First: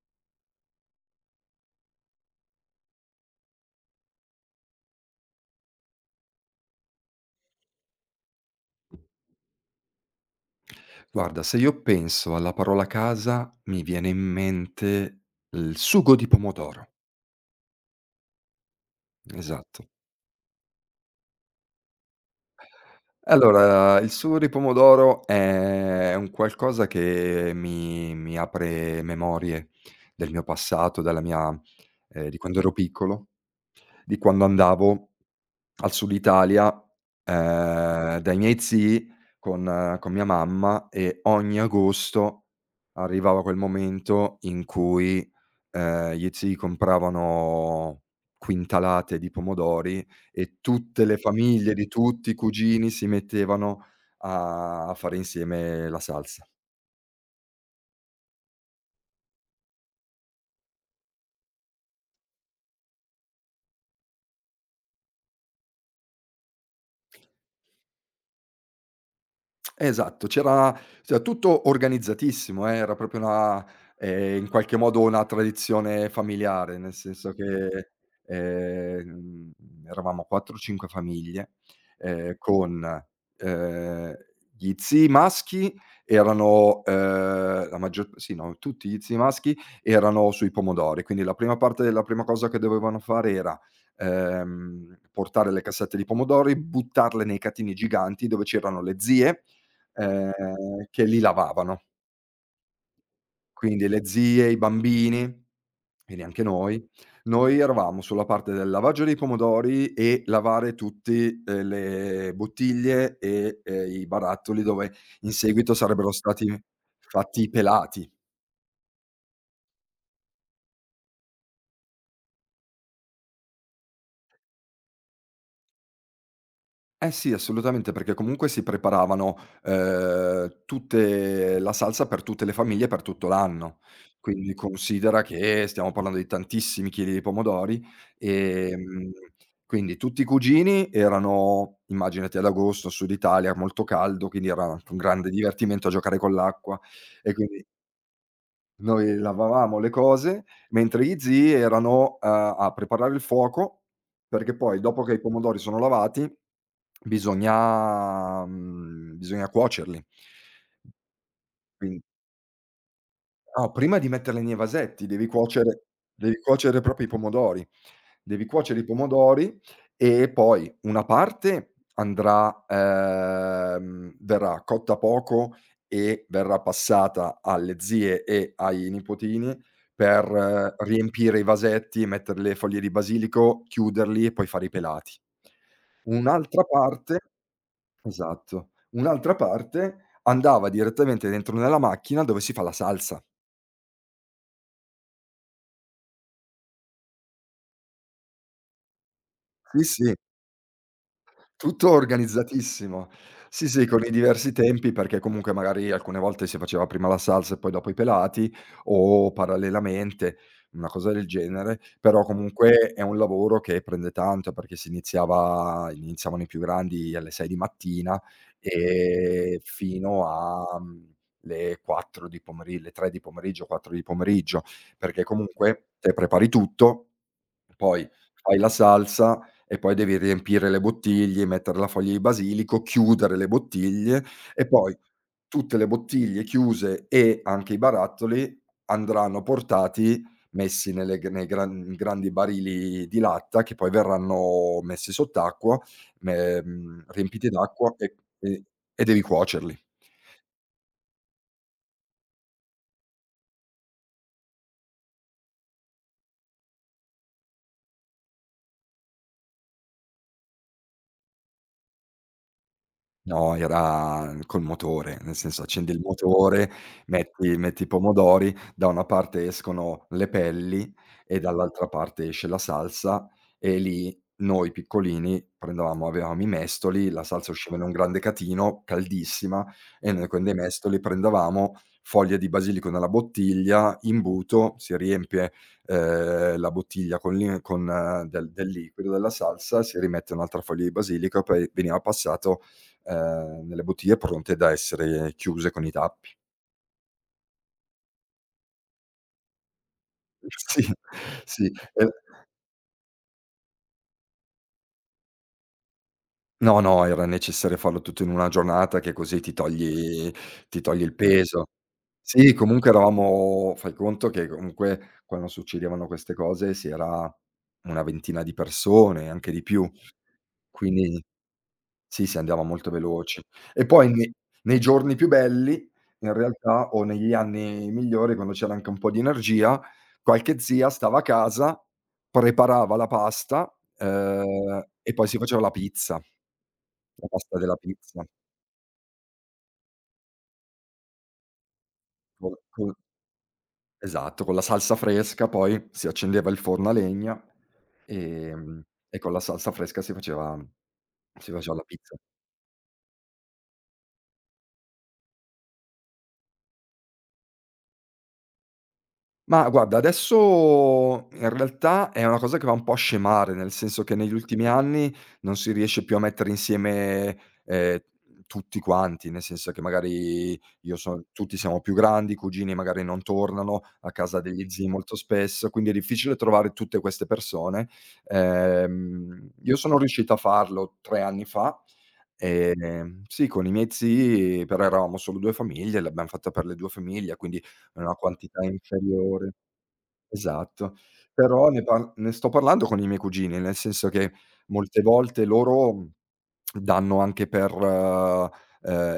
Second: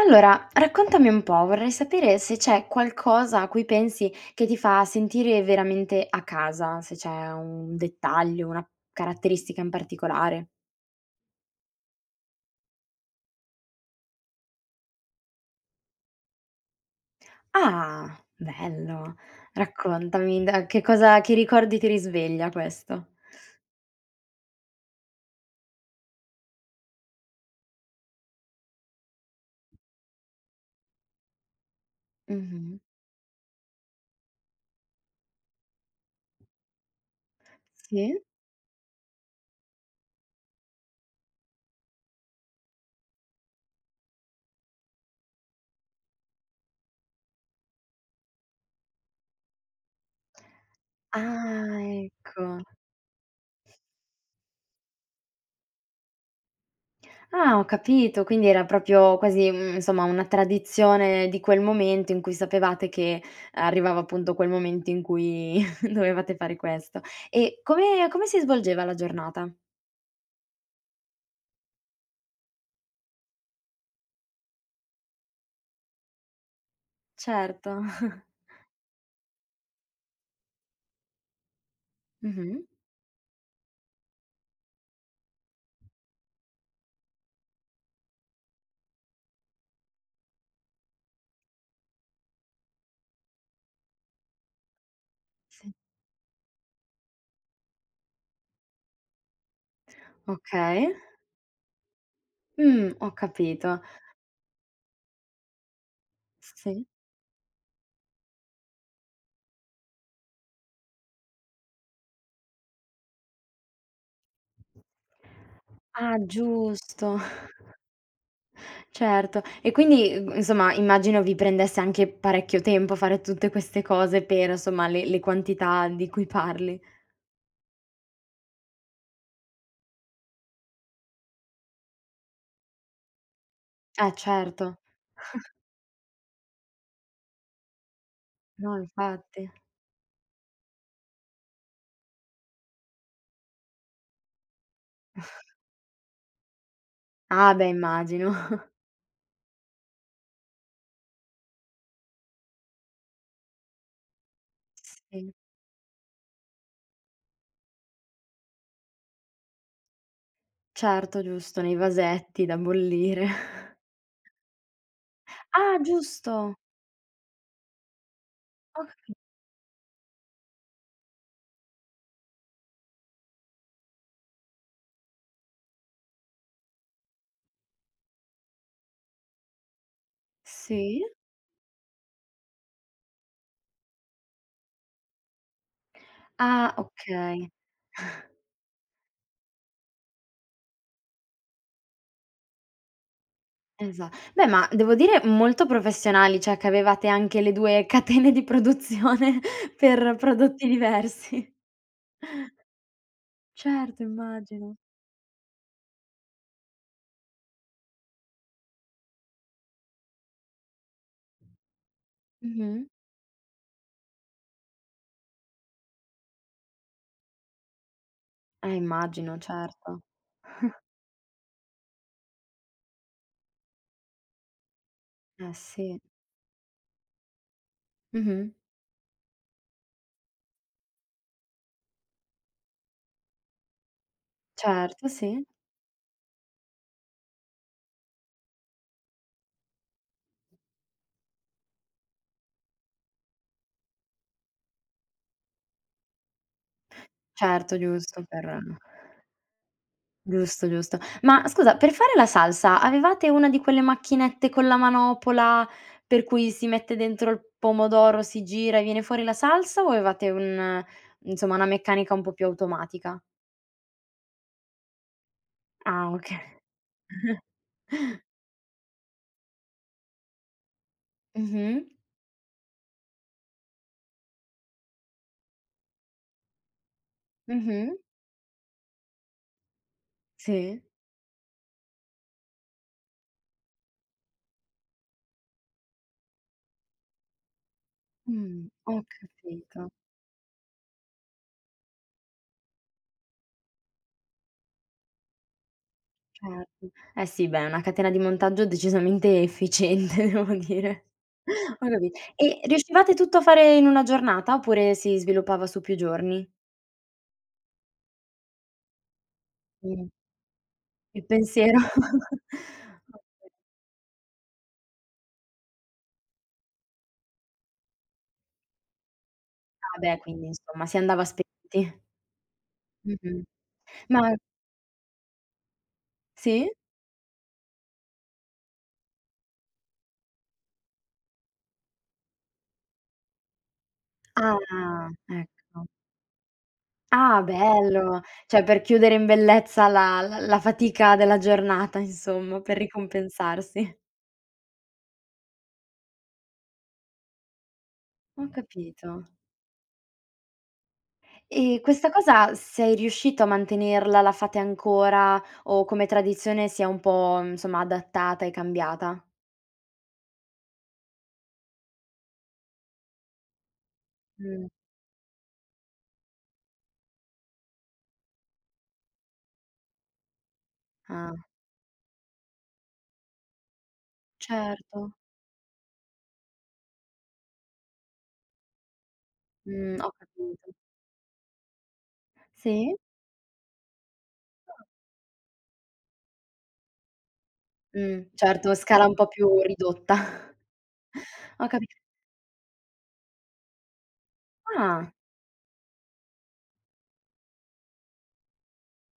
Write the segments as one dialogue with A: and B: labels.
A: Allora, raccontami un po', vorrei sapere se c'è qualcosa a cui pensi che ti fa sentire veramente a casa, se c'è un dettaglio, una caratteristica in particolare.
B: Guarda, se io penso alla parola casa, mi viene in mente il sugo di pomodoro.
A: Ah, bello.
B: Esatto.
A: Raccontami da che cosa che ricordi ti risveglia questo?
B: Allora, il sugo di pomodoro è un qualcosa che mi apre memorie del mio passato, della mia di quando ero
A: Mh-mh.
B: piccolo, di quando andavo al Sud Italia,
A: Sì?
B: dai miei zii con mia mamma, e ogni agosto arrivava quel momento in cui, gli zii compravano quintalate di pomodori e tutte le famiglie
A: Ah,
B: di tutti i
A: ecco.
B: cugini si mettevano a fare insieme la salsa.
A: Ah, ho capito, quindi era proprio quasi, insomma una tradizione di quel momento in cui sapevate che arrivava appunto quel momento in cui dovevate fare questo. E come si svolgeva la giornata?
B: Esatto, c'era, cioè, tutto organizzatissimo, era proprio una, in qualche modo, una tradizione familiare, nel senso
A: Certo.
B: che, ehm, eravamo 4, 5 famiglie,
A: Mh-mh.
B: con, ehm, gli zii maschi erano, la maggior, sì, no, tutti gli zii maschi erano sui pomodori, quindi la prima parte, la prima cosa che dovevano fare era, portare le
A: Sì.
B: cassette di pomodori, buttarle nei catini giganti dove c'erano le zie
A: Okay.
B: che li lavavano.
A: Ho capito.
B: Quindi le zie, i bambini, quindi anche noi.
A: Sì.
B: Noi eravamo sulla parte del lavaggio dei pomodori e lavare tutti, le bottiglie e, i barattoli dove in seguito sarebbero
A: Ah,
B: stati
A: giusto,
B: fatti i pelati.
A: certo. E quindi, insomma immagino vi prendesse anche parecchio tempo fare tutte queste cose per, insomma, le quantità di cui parli.
B: Eh sì, assolutamente, perché comunque si preparavano, tutte la salsa per tutte le famiglie per tutto l'anno.
A: Eh
B: Quindi
A: certo,
B: considera che stiamo parlando di tantissimi chili di pomodori,
A: no
B: ehm,
A: infatti.
B: quindi tutti i cugini erano immaginati ad agosto, Sud Italia, molto caldo, quindi era un grande divertimento a giocare con l'acqua, e
A: Ah
B: quindi
A: beh immagino.
B: noi lavavamo le cose, mentre gli zii erano a preparare il fuoco, perché poi, dopo che i
A: Sì,
B: pomodori sono lavati, bisogna cuocerli.
A: certo giusto, nei
B: Quin
A: vasetti da bollire.
B: No, prima di metterli nei vasetti devi
A: Ah
B: cuocere,
A: giusto,
B: proprio i pomodori. Devi cuocere i
A: ho capi
B: pomodori e poi una parte andrà verrà cotta poco e verrà passata alle zie e ai nipotini per,
A: sì.
B: riempire i vasetti, mettere le foglie di basilico, chiuderli e poi fare i pelati. Un'altra
A: Ah
B: parte
A: okay,
B: Esatto. Un'altra parte andava direttamente dentro nella macchina dove si fa la salsa.
A: esa beh ma devo dire molto professionali, cioè che avevate anche le 2 catene di produzione
B: Sì, sì.
A: per prodotti diversi.
B: Tutto organizzatissimo. Sì, sì,
A: Certo
B: con i diversi
A: immagino.
B: tempi, perché comunque magari alcune volte si faceva prima la salsa e poi dopo i pelati, o parallelamente, una cosa del genere, però
A: Mh-mh.
B: comunque è un lavoro che prende tanto, perché iniziavano i più grandi alle 6 di mattina
A: Immagino,
B: e
A: certo.
B: fino a, le 3 di pomeriggio, 4 di pomeriggio, perché
A: Eh
B: comunque
A: sì.
B: te prepari tutto, poi
A: Mh-mh.
B: fai la salsa e poi devi riempire le bottiglie, mettere la foglia di basilico, chiudere le bottiglie, e poi
A: Certo, sì.
B: tutte le bottiglie chiuse e anche i barattoli andranno portati, messi nelle g nei gran grandi barili di latta che poi verranno messi sott'acqua, riempiti
A: Certo,
B: d'acqua e
A: giusto per
B: e devi cuocerli.
A: giusto, giusto. Ma scusa, per fare la salsa avevate una di quelle macchinette con la manopola per cui si mette dentro il pomodoro, si gira e viene fuori la salsa o avevate un insomma una meccanica un po' più automatica?
B: No, era col motore, nel senso, accendi il
A: Ah okay.
B: motore, metti i pomodori, da una parte escono le pelli e
A: Mh-mh,
B: dall'altra parte esce la salsa, e lì noi piccolini prendevamo avevamo i mestoli, la salsa usciva in
A: mh-mh,
B: un grande catino, caldissima, e noi con dei
A: sì.
B: mestoli prendevamo foglie di basilico nella bottiglia, imbuto, si riempie, la bottiglia con del
A: Ho
B: liquido, della salsa,
A: capito,
B: si rimette un'altra foglia di basilico e poi veniva passato, nelle bottiglie pronte da essere chiuse con i tappi.
A: certo. Eh sì, beh, è una catena di montaggio decisamente efficiente devo
B: Sì,
A: dire.
B: sì,
A: Ho capi e riuscivate tutto a fare in una giornata oppure si sviluppava su più giorni?
B: no, no, era necessario farlo tutto in una giornata, che così ti
A: Mh.
B: togli, il
A: Il
B: peso.
A: pensiero.
B: Sì, comunque eravamo, fai conto che comunque, quando succedevano queste cose, si era una ventina di persone, anche di più.
A: Ah beh, quindi insomma si
B: Quindi
A: andava spenti.
B: sì, sì, andiamo molto veloci.
A: Mh-mh.
B: E poi
A: Ma
B: ne nei giorni più belli, in
A: sì?
B: realtà, o negli anni migliori, quando c'era anche un po' di energia, qualche zia stava a casa, preparava la pasta,
A: Ah,
B: e poi si faceva la
A: ecco.
B: pizza, la
A: Ah
B: pasta della
A: bello,
B: pizza.
A: cioè per chiudere in bellezza la fatica della giornata
B: Col
A: insomma, per
B: col
A: ricompensarsi.
B: Esatto, con la salsa fresca poi si accendeva il forno a legna,
A: Ho
B: ehm,
A: capito.
B: e con la salsa fresca si faceva
A: E
B: la
A: questa
B: pizza.
A: cosa sei riuscito a mantenerla, la fate ancora o come tradizione si è un po', insomma, adattata e cambiata?
B: Ma guarda, adesso in realtà è una cosa che va un po' a scemare, nel senso che negli ultimi
A: Mh.
B: anni non si riesce più a mettere insieme, ehm, tutti quanti, nel senso che magari, io so,
A: Ah,
B: tutti siamo più grandi, i cugini magari non tornano a casa degli zii
A: certo.
B: molto spesso, quindi è difficile trovare tutte queste persone. Io sono
A: Ho
B: riuscito a
A: capito.
B: farlo 3 anni fa,
A: Sì?
B: sì, con i miei zii, però eravamo solo 2 famiglie, l'abbiam fatta per le 2 famiglie, quindi è una quantità
A: Certo, scala un po'
B: inferiore.
A: più ridotta.
B: Esatto.
A: Ho
B: Però
A: capito.
B: ne sto parlando con i miei cugini, nel senso che molte
A: Ah,
B: volte loro, danno anche per,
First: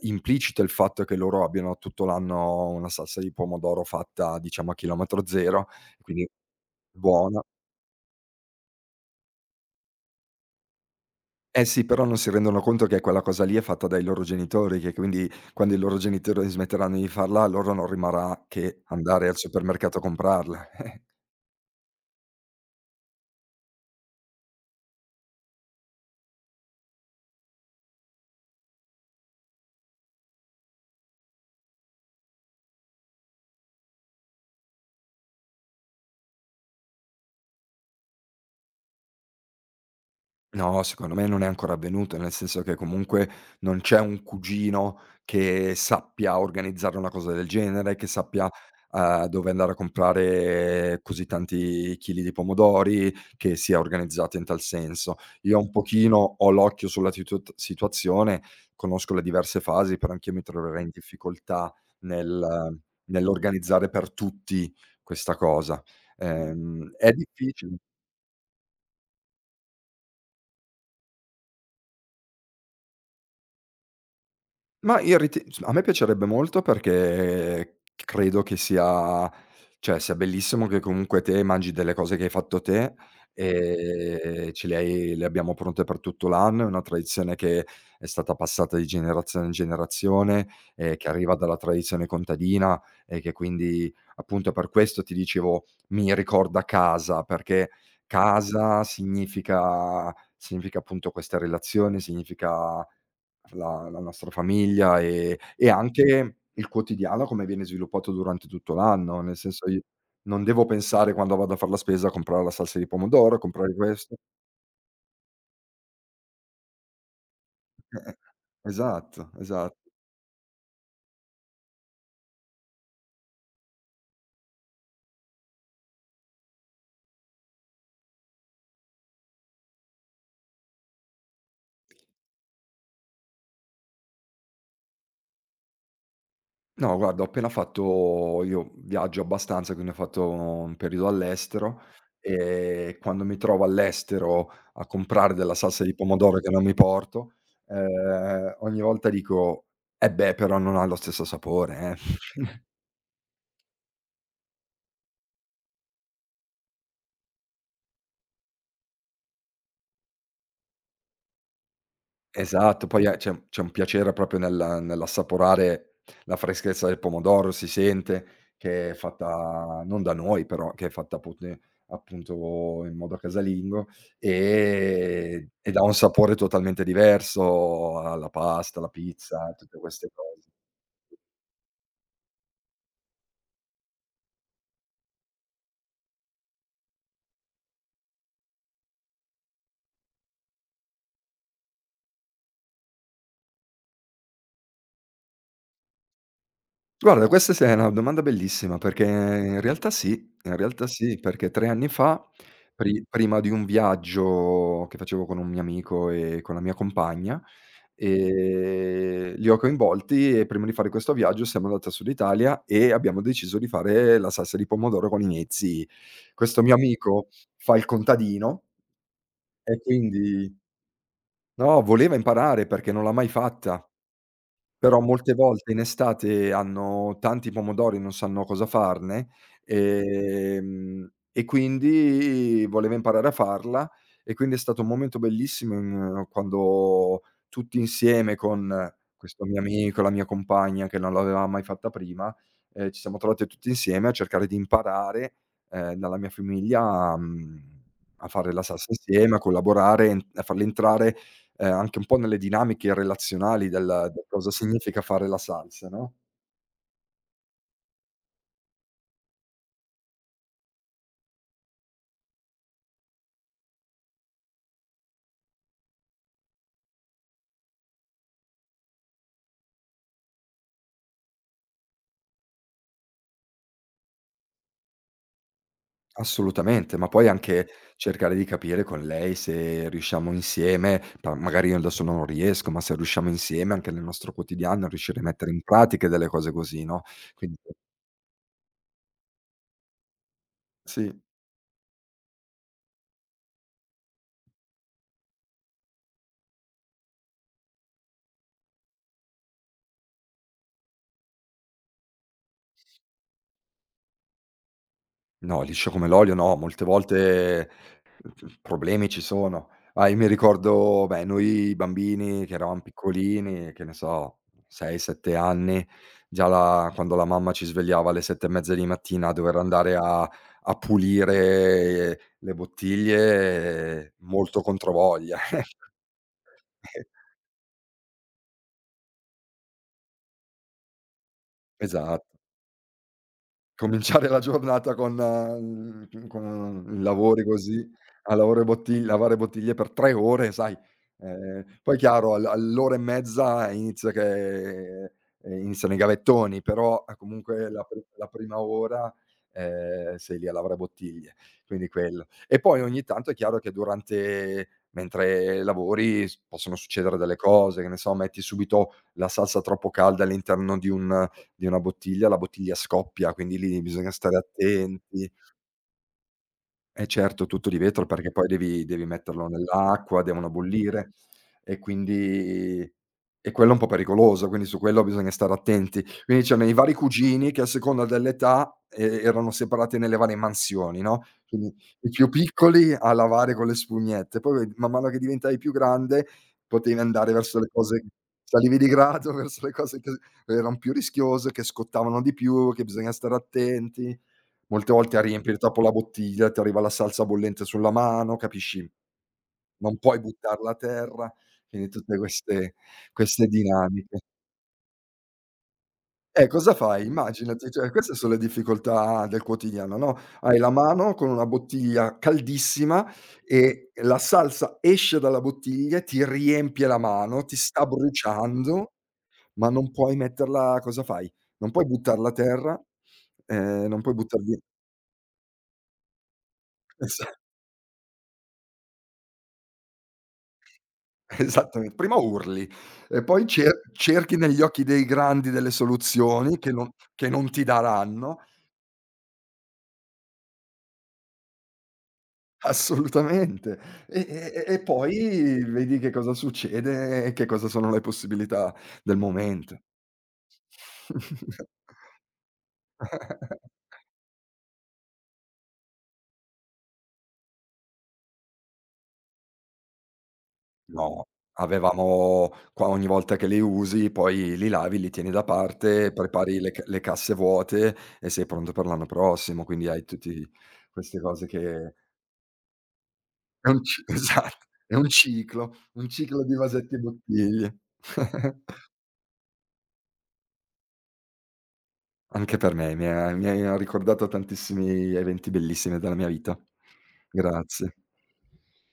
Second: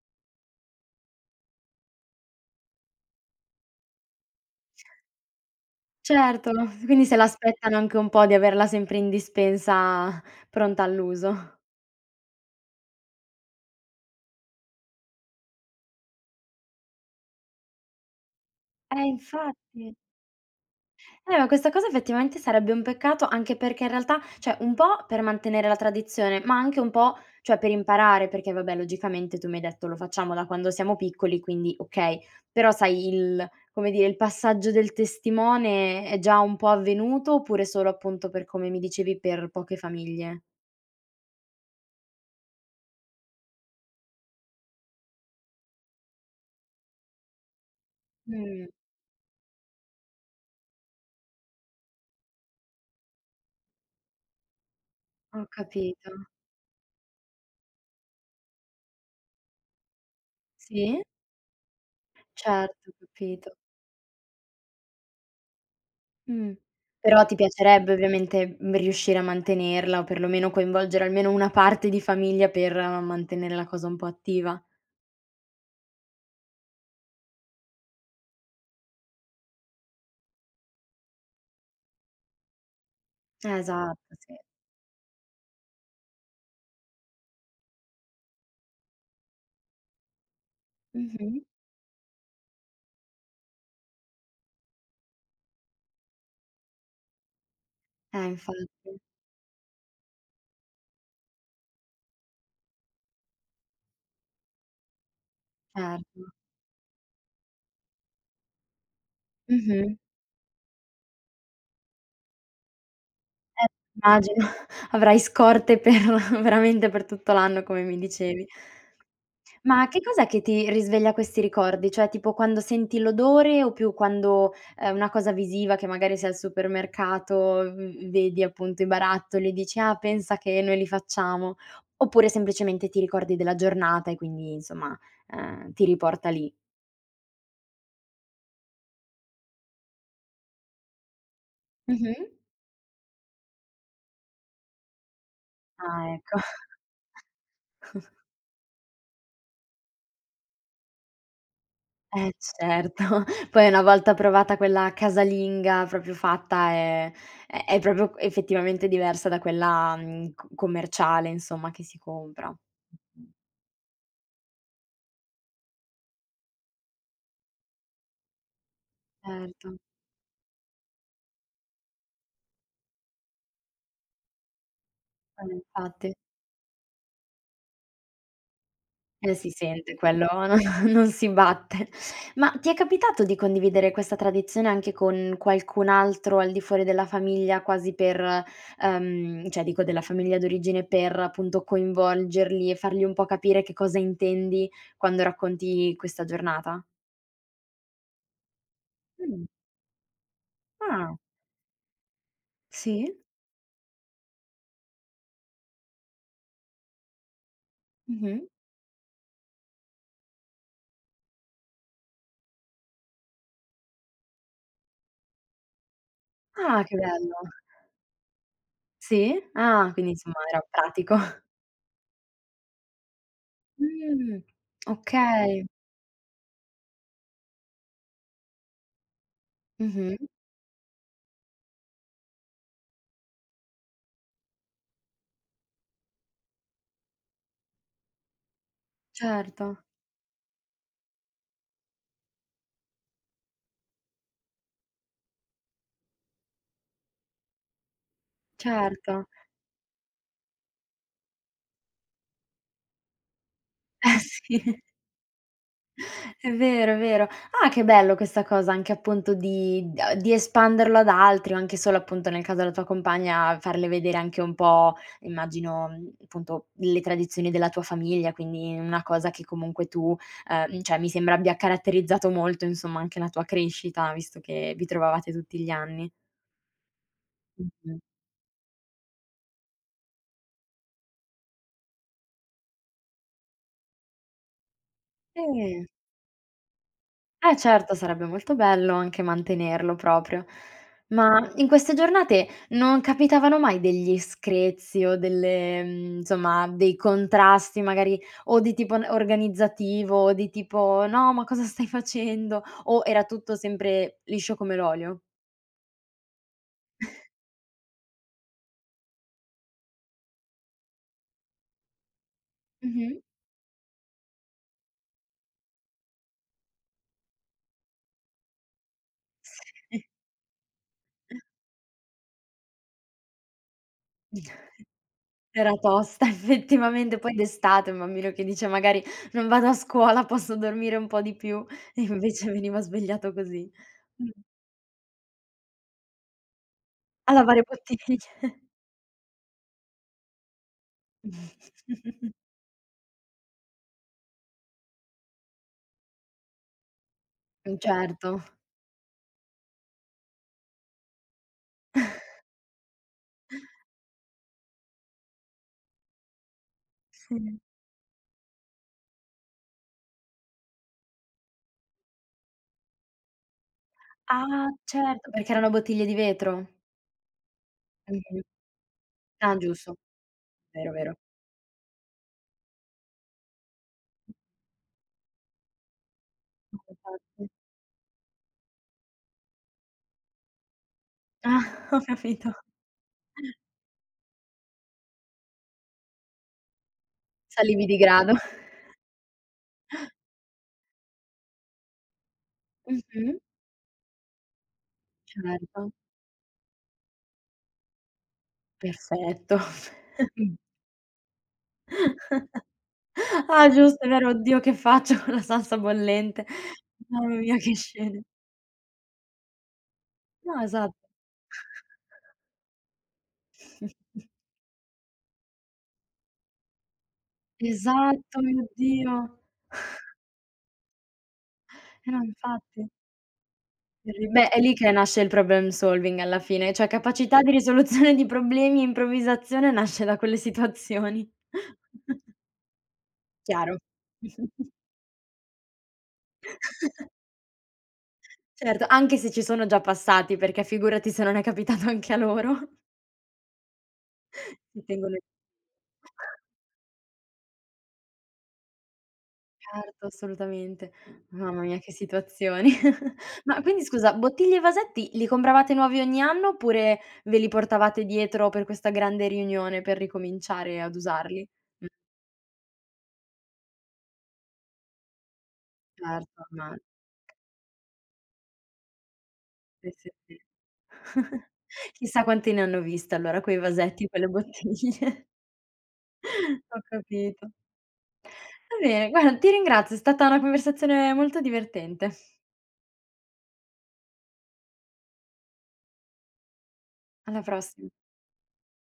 B: implicito il fatto che loro abbiano tutto l'anno una salsa di pomodoro fatta, diciamo, a chilometro zero, quindi
A: certo, quindi se
B: buona.
A: l'aspettano anche un po' di averla sempre in dispensa pronta all'uso.
B: Eh sì, però non si rendono conto che quella cosa lì è fatta dai loro genitori, che quindi, quando i loro genitori smetteranno di farla, a loro non rimarrà che andare al
A: Infatti.
B: supermercato a comprarla.
A: Ma questa cosa effettivamente sarebbe un peccato, anche perché in realtà cioè un po' per mantenere la tradizione, ma anche un po', cioè per imparare, perché vabbè logicamente tu mi hai detto lo facciamo da quando siamo piccoli, quindi okay, però sai il come dire, il passaggio del testimone è già un po' avvenuto, oppure solo appunto per come mi dicevi per poche famiglie?
B: No, secondo me non è ancora avvenuto, nel senso che comunque non c'è un cugino che sappia organizzare una cosa del genere, che sappia,
A: Mh,
B: dove andare a comprare così tanti chili di pomodori, che sia organizzata in tal senso.
A: ho
B: Io un
A: capito.
B: pochino ho l'occhio sulla situat situazione, conosco le diverse fasi, però anch'io mi troverei in
A: Sì?
B: difficoltà nel
A: Certo, ho capito.
B: nell'organizzare per tutti questa cosa.
A: Mh.
B: È
A: Però ti
B: difficile.
A: piacerebbe ovviamente, riuscire a mantenerla o perlomeno coinvolgere almeno una parte di famiglia per mantenere la cosa un po' attiva.
B: Ma io riti s A me piacerebbe molto, perché credo che sia, cioè, sia bellissimo che, comunque, te mangi delle cose che hai fatto te,
A: Esatto, sì.
B: ce le hai le abbiamo pronte per tutto l'anno, è una tradizione che è stata passata di generazione in generazione, che arriva
A: Mh-mh.
B: dalla tradizione contadina, e che quindi, appunto, per questo ti dicevo, mi ricorda casa, perché casa
A: Infatti,
B: significa, appunto, questa relazione, significa la nostra famiglia e
A: certo.
B: anche il quotidiano, come viene sviluppato durante tutto l'anno, nel senso i,
A: Mh-mh.
B: non devo pensare, quando vado a far la spesa, a comprare la salsa di pomodoro,
A: Eh,
B: comprare questo.
A: immagino. Avrai scorte per veramente per tutto l'anno, come mi
B: eh-eh,
A: dicevi.
B: esatto,
A: Ma
B: esatto.
A: che cos'è che ti risveglia questi ricordi? Cioè tipo quando senti l'odore o più quando è una cosa visiva che magari sei al supermercato, v vedi appunto i barattoli e dici: "Ah, pensa che noi li facciamo." Oppure semplicemente ti ricordi della giornata e quindi insomma, ti riporta lì?
B: No, guarda, ho appena fatto, io viaggio abbastanza, quindi ho fatto un periodo all'estero,
A: Mh-mh.
B: e quando mi trovo all'estero a comprare della salsa di
A: Ah,
B: pomodoro
A: ecco.
B: che non mi porto, ogni volta dico: "Eh beh, però non ha lo stesso sapore,
A: Eh
B: eh."
A: certo, poi una volta provata quella casalinga proprio fatta è è proprio effettivamente diversa da quella, c commerciale insomma che si compra.
B: Esatto, poi è c'è un piacere proprio nel nell'assaporare la freschezza del pomodoro, si sente che è
A: Certo,
B: fatta non da noi, però che è fatta appunto, i appunto, in modo casalingo,
A: eh
B: e dà un
A: infatti.
B: sapore totalmente diverso alla pasta, alla
A: Si
B: pizza, tutte
A: sente
B: queste
A: quello,
B: cose.
A: no non si batte. Ma ti è capitato di condividere questa tradizione anche con qualcun altro al di fuori della famiglia, quasi per cioè dico della famiglia d'origine, per appunto coinvolgerli e fargli un po' capire che cosa intendi quando racconti questa giornata?
B: Guarda, questa sì è una domanda bellissima, perché
A: Mh,
B: in realtà sì,
A: ah,
B: perché 3 anni fa,
A: sì,
B: prima di un viaggio che facevo con un mio amico e con la mia compagna,
A: mh-mh.
B: li ho coinvolti, e prima di fare questo viaggio siamo andati al Sud Italia e abbiamo deciso di fare la salsa di pomodoro con i miei zii. Questo mio
A: Ah, che
B: amico
A: bello.
B: fa il contadino,
A: Sì?
B: e
A: Ah, quindi
B: quindi,
A: insomma era pratico.
B: no, voleva imparare perché non l'ha mai fatta.
A: Mh,
B: Però molte
A: okay.
B: volte in estate hanno tanti pomodori, non sanno cosa farne,
A: Mh-mh.
B: e quindi voleva imparare a farla, e quindi è stato un momento bellissimo in quando tutti insieme, con questo mio
A: Certo,
B: amico, la mia compagna che non l'aveva mai fatta prima, ci siamo trovati tutti insieme a cercare di imparare, dalla mia famiglia, a fare la salsa
A: certo.
B: insieme, a collaborare, en a farle entrare, anche un po' nelle dinamiche relazionali del
A: Eh
B: del cosa
A: sì,
B: significa fare la salsa, no?
A: è vero, è vero. Ah, che bello questa cosa anche appunto di d di espanderlo ad altri o anche solo appunto nel caso della tua compagna farle vedere anche un po', immagino, appunto le tradizioni della tua famiglia, quindi una cosa che comunque tu, cioè mi sembra abbia caratterizzato molto insomma anche la tua crescita, visto che vi trovavate tutti gli anni.
B: Assolutamente, ma poi anche
A: Mh-mh.
B: cercare di capire con lei se riusciamo insieme. Pa Magari io adesso non riesco, ma se riusciamo insieme anche nel nostro quotidiano a riuscire a mettere in
A: Eh.
B: pratica delle cose così, no,
A: Eh
B: quindi
A: certo, sarebbe molto bello anche mantenerlo proprio.
B: sì.
A: Ma in queste giornate non capitavano mai degli screzi o delle insomma, dei contrasti magari o di tipo n organizzativo o di tipo: "No, ma cosa stai facendo?" O era tutto sempre liscio come l'olio?
B: No, liscio come l'olio no, molte volte, problemi ci sono. Ah, io mi ricordo, beh, noi bambini che eravam
A: Mh-mh.
B: piccolini, che ne so, 6, 7 anni, già la, quando la mamma ci svegliava alle 7 e mezza di mattina a dover andare
A: Sì.
B: a pulire le bottiglie, molto controvoglia.
A: Era tosta effettivamente, poi d'estate un bambino che dice magari: "Non vado a scuola, posso dormire un po' di più", e
B: Esat
A: invece veniva svegliato così.
B: Cominciare
A: Mh.
B: la giornata con, con
A: A
B: lavori
A: lavare
B: così,
A: bottiglie.
B: a lavoro e botti lavare bottiglie per 3 ore, sai, poi chiaro, al all'ora e mezza inizia che, iniziano i gavettoni, però, a comunque, la
A: Certo.
B: prima ora, sei lì a lavare bottiglie, quindi quello. E poi ogni tanto è chiaro che durante mentre lavori, s possono succedere delle
A: Sì.
B: cose, che ne so, metti subito la salsa troppo calda all'interno di un, di una bottiglia, la bottiglia scoppia, quindi lì bisogna stare
A: Ah,
B: attenti.
A: certo, perché erano bottiglie di vetro?
B: Eh certo, tutto di vetro, perché
A: Mh-mh.
B: poi devi metterlo
A: Ah, giusto,
B: nell'acqua, devono
A: vero,
B: bollire,
A: vero.
B: e quindi e quello è un po' pericoloso, quindi su quello bisogna stare attenti. Quindi c'erano i vari
A: Infatti.
B: cugini che, a seconda dell'età, erano separati nelle varie mansioni, no,
A: Ah,
B: quindi
A: ho
B: i più
A: capito.
B: piccoli a lavare con le spugnette, poi, man mano che diventavi più grande, potevi andare verso le
A: Salivi di
B: cose,
A: grado.
B: salivi di grado verso le cose che eran più rischiose, che scottavano di più, che bisogna stare
A: Mh-mh.
B: attenti. Molte volte a riempire troppo la
A: Certo,
B: bottiglia, ti arriva la salsa bollente sulla mano, capisci,
A: perfetto.
B: non puoi
A: Mh.
B: buttarla a terra, quindi tutte queste
A: Ah, giusto, è
B: dinamiche.
A: vero. Oddio, che faccio con la salsa bollente.
B: Cosa fai?
A: Mamma mia,
B: Immaginati,
A: che
B: cioè queste
A: scene.
B: sono le difficoltà del quotidiano, no, hai
A: No,
B: la
A: esatto.
B: mano con una bottiglia caldissima e la salsa esce dalla bottiglia, ti riempie la mano, ti sta
A: Esatto, mio
B: bruciando,
A: Dio.
B: ma non puoi metterla, cosa fai? Non puoi
A: No,
B: buttarla a terra,
A: infatti.
B: non puoi buttar
A: Beh,
B: via.
A: è lì che nasce il problem solving alla fine, cioè
B: esa
A: capacità di risoluzione di problemi e improvvisazione nasce da quelle situazioni.
B: Esattamente, prima urli e poi
A: Chiaro.
B: cerchi negli occhi dei grandi delle soluzioni che non, ti daranno,
A: Certo, anche se ci sono già passati, perché figurati se non è capitato anche a loro.
B: assolutamente. E
A: Ti tengono
B: poi vedi che cosa succede e che cosa sono le possibilità del momento.
A: certo, assolutamente. Mamma mia, che situazioni. Ma quindi scusa, bottiglie e vasetti li compravate nuovi ogni anno oppure ve li portavate dietro per questa grande riunione per ricominciare ad
B: No,
A: usarli?
B: avevamo, qua ogni volta che li usi poi li lavi, li tieni da parte,
A: Certo,
B: prepari
A: ormai.
B: le casse vuote, e sei pronto per l'anno prossimo, quindi
A: Sì,
B: hai
A: sì, sì.
B: tutti queste cose che...
A: Chissà quanti ne hanno viste allora quei
B: È un ci
A: vasetti, quelle
B: esatto, è
A: bottiglie.
B: un ciclo di
A: Ho
B: vasetti e
A: capito.
B: bottiglie.
A: Va bene, guarda ti ringrazio, è stata una conversazione molto divertente.
B: Anche per me, mi hai ricordato tantissimi eventi bellissimi della mia vita.
A: Alla prossima.
B: Grazie.